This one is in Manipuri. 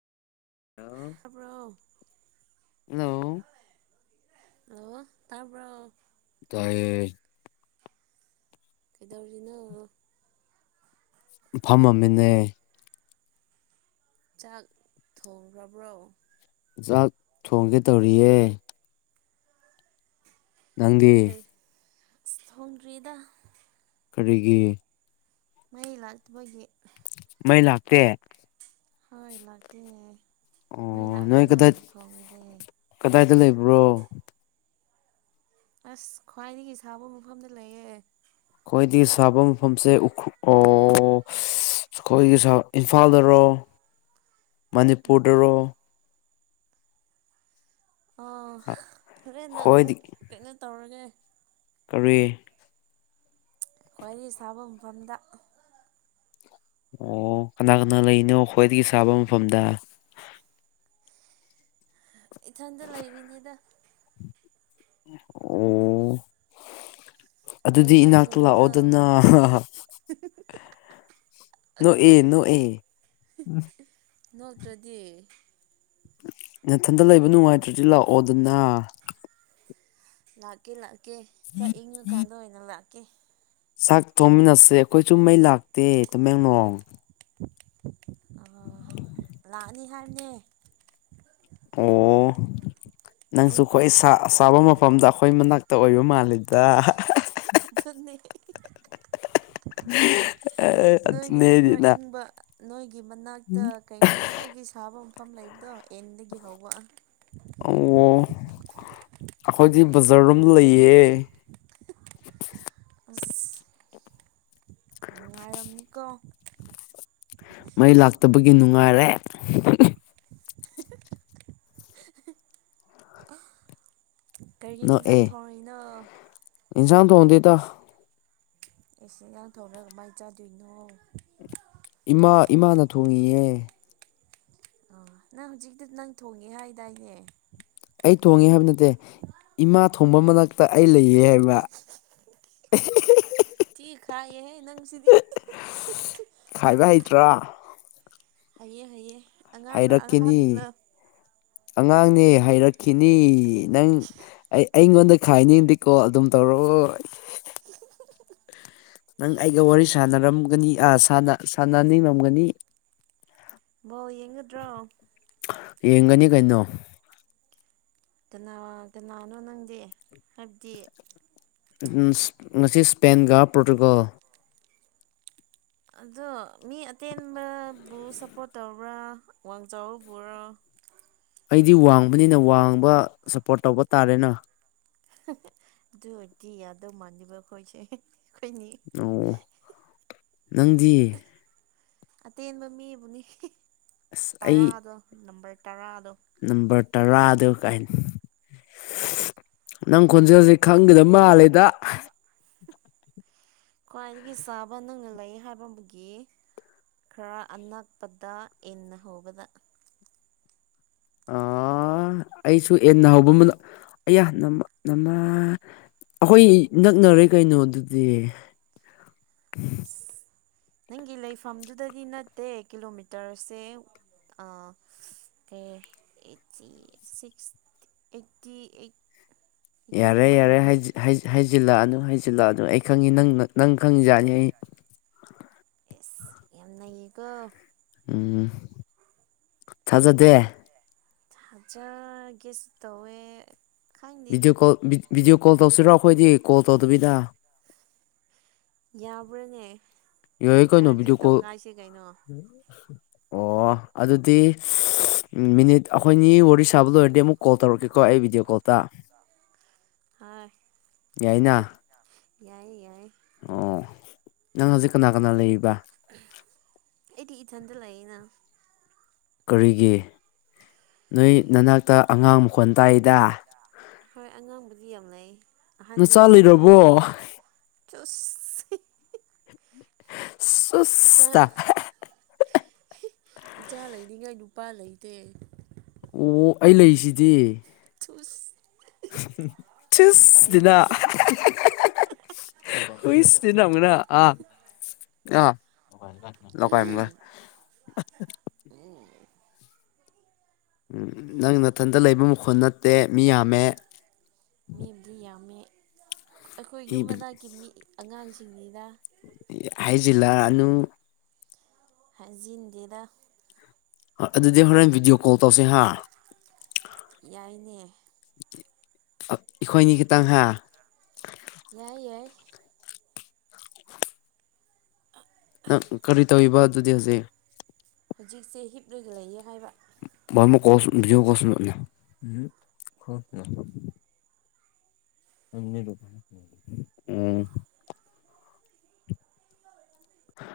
ꯍꯜꯂꯣ ꯇꯥꯕ꯭ꯔꯣ ꯍꯜꯂꯣ ꯂꫭ ꯇꯥꯕ꯭ꯔꫭ ꯇꯥꯏꯌꯦ ꯀꯩꯗꯧꯔꯤꯅꫭ ꯐꯝꯃꯝ ꯃꯤꯅꯦ ꯆꯥꯛ ꯊꯣꯡꯒ꯭ꯔꯕ꯭ꯔꯣ ꯆꯥꯛ ꯊꯣꯡꯒꯦ ꯇꯧꯔꯤꯌꯦ ꯅꯗꯤ ꯁ ꯊꫭꯡꯗꯔꯤꯗ ꯀꯔꯤꯒꯤ ꯃꯩ ꯂꯥꯛꯇꯕꯒꯤ ꯃꯩ ꯂꯥꯛꯇꯦ ꯍꯣꯏ ꯂꯥꯛꯇꯦ ꯃꯩ ꯑꯣ ꯅꯣꯏ ꯂꯥꯛꯑꯀꯥꯟꯗ ꯀꯗꯥꯏ ꯑꯣꯏꯅ ꯊꯣꯡꯉꯒꯦ ꯀꯗꯥꯏꯗ ꯂꯩꯕ꯭ꯔꯣ ꯑꯁ ꯈ꯭ꯋꯥꯏꯗꯒꯤ ꯁꯥꯕ ꯃꯐꯝꯗ ꯂꯩꯌꯦ ꯑꯩꯈꯣꯏꯗꯤ ꯁꯥꯕ ꯃꯐꯝꯁꯦ ꯎꯈ꯭ꯔꯨ ꯑꯣ ꯑꯩꯈꯣꯏꯒꯤ ꯁꯥ ꯏꯝꯐꯥꯜꯗꯔꯣ ꯃꯅꯤꯄꯨꯔꯗꯔꯣ ꯑꯥ ꯍꯣꯔꯦꯟꯅ ꯈꯣꯏꯗꯤ ꯑꯃꯨꯛ ꯀꯩꯅꯣ ꯇꯧꯔꯒꯦ ꯀꯔꯤ ꯈ꯭ꯋꯥꯏꯗꯩ ꯁꯥꯕ ꯃꯐꯝꯗ ꯑꯣ ꯀꯅꯥ ꯀꯅꯥ ꯂꯩꯅꯣ ꯈ꯭ꯋꯥꯏꯗꯒꯤ ꯁꯥꯕ ꯃꯐꯝꯗ ꯏꯊꯟꯗ ꯂꯩꯔꯤꯅꯤꯗ ꯑꫭ ꯀꯩ ꯑꯗꯨꯗꯤ ꯏꯟꯖꯥꯡ ꯏꯅꯥꯛꯇ ꯊꯣꯡꯔꯤꯅꯣ ꯂꯥꯛꯑꯣꯗꯅ ꯅꫭꯛꯑꯦ ꯅꫭꯛꯑꯦ ꯅꯣꯛꯇ꯭ꯔꯗꯤ ꯅꯊꯟꯇ ꯂꯩꯕ ꯅꯨꯡꯉꯥꯏꯇ꯭ꯔꯗꯤ ꯂꯥꯛꯑꯣꯗꯅ ꯂꯥꯛꯀꯦ ꯂꯥꯛꯀꯦ ꯈꯔ ꯏꯪꯉ ꯀꯥꯟꯗ ꯑꯣꯏꯅ ꯂꯥꯛꯀꯦ ꯆꯥꯛ ꯊꯣꯡꯃꯤꯟꯅꯁꯦ ꯑꯩꯈꯣꯏꯁꯨꯨ ꯃꯩ ꯂꯥꯛꯇꯦ ꯇꯃꯦꯡꯂꯣꯡ ꯑꯥ ꯂꯥꯛꯅꯤ ꯍꯥꯏꯕꯅꯦ ꯑꯣ ꯅꯪꯁꯨ ꯍꯧꯖꯤꯛ ꯑꯩꯈꯣꯏ ꯆꯥꯕ ꯃꯐꯝꯗ ꯑꯩꯈꯣꯏ ꯃꯅꯥꯛꯇ ꯑꯣꯏꯕ ꯃꯥꯜꯂꯤꯦꯗ ꯑꯗꯨꯅꯤ [inaudible] ꯑ ꯑꯗꯨ ꯅꯣꯏꯒꯤꯅ ꯈꯔ ꯅꯔꯤꯅ ꯏꯪꯕ ꯅꯣꯏꯒꯤ ꯃꯅꯥꯛꯇ ꯀꯩꯅꯣꯀꯣ ꯑꯩꯒꯤ ꯁꯥꯕ ꯃꯐꯝ ꯂꯩꯕꯗꯣ ꯑꯦꯟꯗꯒꯤ ꯍꯧꯧꯕꯛꯑ ꯑꯣ ꯑꯩꯈꯣꯏꯗꯤ ꯕꯖꯥꯔꯝ ꯂꯩꯌꯦ ꯑꯁ ꯅꯨꯡꯉꯥꯏꯔꯝꯅꯤꯀꯣ ꯃꯩ ꯂꯥꯛꯇꯕꯒꯤ ꯅꯨꯡꯉꯥꯏꯔꯦ ꯀꯔꯤꯒꯤ ꯍꯟꯖꯥꯡ ꯅꯣꯛꯑꯦ ꯊꯣꯡꯏꯅꯣ ꯏꯟꯁꯥꯡ ꯊ ꯍꯗ ꯇ ꯑꯩꯁꯦ ꯏꯟꯖꯥꯡ ꯊꯧꯅ ꯀꯃꯥꯏꯅ ꯆꯥꯗꯣꯏꯅꯣ ꯏꯃꯥ ꯏꯃꯥꯅ ꯊꯣꯡꯉꯌꯦꯦ ꯑ ꯅꯪ ꯍꯧꯖꯤꯛꯇꯛꯇ ꯅꯪ ꯊꯣꯡꯉꯦ ꯍꯥꯏꯗꯥꯏꯅꯦ ꯑꯩ ꯊꯣꯡꯉꯦ ꯍꯥꯏꯕ ꯅꯠꯇꯦ ꯏꯃꯥ ꯊꯣꯡꯕ ꯃꯅꯥꯛꯇ ꯑꯩ ꯂꯩꯌꯦ ꯍꯥꯏꯕ [inaudible] ꯊꯤ ꯈꯥꯏꯌꯦꯍꯦ ꯅꯪ ꯁꯤꯗꯤ ꯈꯥꯏꯕ ꯍꯩꯇ꯭ꯔꯥ ꯍꯩꯑ ꯍꯩꯌꯦ ꯑꯉꯥꯡꯅ ꯍꯩꯔꯛꯈꯤꯅꯤ ꯑꯍꯅ ꯑꯉꯥꯡꯅꯦ ꯍꯥꯏꯔꯛꯈꯤꯅꯤ ꯅꯪ ꯑꯩ ꯑꯩꯉꯣꯟꯗ ꯈꯥꯏꯅꯤꯡꯗꯤ ꯀꯣꯜ ꯑꯗꯨꯝ ꯇꯧꯔꯣꯏ ꯅꯪ ꯑꯩꯒ ꯋꯥꯔꯤ ꯁꯥꯟꯅꯔꯝꯒꯅꯤ ꯑꯥ ꯁꯥꯟꯅꯅꯤꯡꯉꯝꯒꯅꯤ ꯕ ꯌꯦꯡꯉꯗ꯭ꯔꯣ ꯌꯦꯡꯒꯅꯤ ꯀꯩꯅꯣ ꯀꯅꯥ ꯀꯅꯥꯅꯣ ꯅꯪꯗꯤ ꯍꯥꯏꯕꯗꯤ ꯉꯁꯤ ꯏꯁꯄꯦꯟꯒ ꯄꯣꯔꯇꯨꯒꯜ ꯑꯗꯣ ꯃꯤ ꯑꯇꯦꯟꯕꯕꯨ ꯁꯞꯄꯣꯔꯠ ꯇꯧꯕ꯭ꯔꯥ ꯑꯋꯥꯡ ꯆꯥꯎꯔꯕꯔꯥ ꯑꯩꯗꯤ ꯋꯥꯡꯕꯅꯤꯅ ꯋꯥꯡꯕ ꯁꯞꯄꯣꯔꯠ ꯇꯧꯕ ꯇꯥꯔꯦꯅ ꯑꯗꯨꯗꯤ ꯌꯥꯗ ꯃꯥꯟꯂꯤꯕ ꯍꯣꯏꯁꯦ ꯑꯣ ꯅꯪꯗꯤ ꯑꯇꯦꯟꯕ ꯃꯤꯕꯨꯅꯤ ꯑꯁ ꯑꯩ ꯇꯔꯥꯗ ꯅꯝꯕꯔ ꯇꯔꯥ ꯅꯝꯕꯔ ꯇꯔꯥꯗ ꯀꯥꯏꯅꯤ ꯅꯪ ꯈꯣꯟꯖꯦꯜꯁꯦ ꯈꯪꯒꯗꯕ ꯃꯥꯜꯂꯦꯗ ꯈ꯭ꯋꯥꯏꯗꯒꯤ ꯆꯥꯕ ꯅꯪꯅ ꯂꯩ ꯍꯥꯏꯕꯒꯤ ꯈꯔ ꯑꯅꯛꯄꯗ ꯏꯟꯅ ꯍꯧꯕꯗ ꯑꯥ ꯑꯩꯁꯨ ꯑꯦꯟꯅ ꯍꯧꯕ ꯑꯃꯅꯣ ꯑꯌꯥꯃ ꯅꯃꯥ ꯑꯩꯈꯣꯏ ꯅꯛꯅꯔꯦ ꯀꯩꯅꯣ ꯑꯗꯨꯗꯤ ꯅꯪꯒꯤ ꯂꯩꯐꯝꯗꯨꯗꯗꯤ ꯅꯠꯇꯦ ꯀꯤꯂꯣꯃꯤꯇꯔꯁꯦ ꯑ ꯑꯩꯀꯤ ꯑꯩ ꯌꯥꯔꯦ ꯌꯥꯔꯦ ꯍꯥꯏ ꯍꯥꯏꯩꯖꯤꯜꯂꯛꯑꯅꯨ ꯍꯥꯏꯁꯤꯜꯂꯥꯛꯑ ꯑꯗꯨ ꯑꯩ ꯈꯪꯉꯤ ꯅꯪ ꯈꯪꯉꯖꯥꯅꯤ ꯑꯩ ꯑꯦꯁ ꯌꯥꯝꯅꯌꯦꯀ ꯎꯝ ꯊꯖꯗꯦ ꯐꯥꯖꯔꯒꯦꯁ ꯇꯋꯦ ꯚꯤꯗꯤꯑꯣꯣꯜ ꯚꯤꯗꯤꯑꯣ ꯀꯣꯜ ꯇꯧꯁꯤꯔꯣ ꯑꯩꯈꯣꯏꯗꯤ ꯀꯣꯜ ꯇꯧꯗꯕꯤꯗ ꯌꯥꯕ꯭ꯔꯥꯅꯦ ꯌꯥ ꯀꯩꯅꯣ ꯌꯥꯔꯗꯤ ꯚꯗꯤꯑꯣ ꯀꯣꯜ ꯇꯧꯈꯥꯏꯁꯦ ꯀꯩꯅꯣ ꯑꯣ ꯑꯗꯨꯗꯤ ꯃꯤꯅꯤꯠ ꯑꯩꯈꯣꯏꯅꯤ ꯋꯥꯔꯤ ꯁꯥꯕ ꯂꯣꯏꯔꯗꯤ ꯑꯃꯨꯛ ꯀꯣꯜ ꯇꯧꯔꯛꯀꯦꯀꯣ ꯑꯩ ꯚꯤꯗꯤꯑꯣ ꯀꯣꯜꯗ ꯍꯣꯏ ꯌꯥꯏꯅ ꯌꯥꯏ ꯌꯥꯏ ꯑꯣ ꯅꯪ ꯍꯧꯖꯤꯛ ꯀꯅꯥ ꯀꯅꯥ ꯂꯩ ꯑꯩꯗꯤ ꯏꯊꯟꯇ ꯂꯩꯑꯅ ꯀꯔꯤꯒꯤ ꯅꯣꯏ ꯅꯅꯥꯛꯇ ꯑꯉꯥꯡ ꯃꯈꯣꯟ ꯇꯥꯏꯗ ꯍꯣꯏ ꯑꯉꯥꯡꯕꯨꯗꯤ ꯌꯥꯝ ꯂꯩ ꯑꯍꯟꯗꯤ ꯅꯆꯥ ꯂꯩꯇꯦ ꯍꯥꯏꯕꯅꯤ ꯂꯩꯔꯕꯣ ꯆ ꯁꯨꯁꯇ ꯏꯆꯥ ꯂꯩꯔꯤꯉꯩ ꯅꯨꯄꯥ ꯂꯩꯇꯦ ꯑꯣ ꯑꯩ ꯂꯩꯁꯤꯗꯤ ꯆꯁ ꯆꯁ ꯅ ꯍꯏꯁ ꯅ ꯑꯃꯅ ꯑ ꯑ ꯂꯀ ꯑꯃꯒ ꯅꯪ ꯅꯥꯊꯟꯇ ꯂꯩꯕ ꯃꯈꯨꯜ ꯅꯠꯇꯦ ꯃꯤ ꯌꯥꯝꯃꯦ ꯃꯤꯕꯨꯗꯤ ꯌꯥꯝꯃꯦ ꯑꯩꯈꯣꯏ ꯌꯨꯝ ꯃꯅꯥꯛꯀꯤ ꯃꯤ ꯑꯉꯥꯡꯁꯤꯡꯅꯤꯅ ꯍꯥꯏꯖꯩꯜꯂꯅꯨ ꯍꯥꯏꯖꯤꯟ ꯗꯦꯗ ꯑꯗꯨꯗꯤ ꯍꯣꯔꯦꯟ ꯚꯤꯗꯤꯑꯣ ꯀꯣꯜ ꯇꯧꯁꯦ ꯍꯥ ꯌꯥꯏꯅꯦ ꯑꯩꯈꯣꯏꯅꯤ ꯈꯤꯇꯪ ꯍꯥꯏ ꯌꯥꯏ ꯌꯥꯏ ꯅꯪ ꯀꯔꯤ ꯇꯧꯕ ꯑꯗꯨꯗꯤ ꯍꯧꯖꯤꯛ ꯍꯧꯖꯤꯛꯁꯦ ꯍꯤꯞꯂꯒ ꯂꯩꯌꯦ ꯍꯥꯏꯕ ꯕꯣꯏ ꯀꯣꯟꯁꯨ ꯕꯤꯗꯤꯑꯣ ꯀꯁ ꯑꯅꯤ ꯎꯝ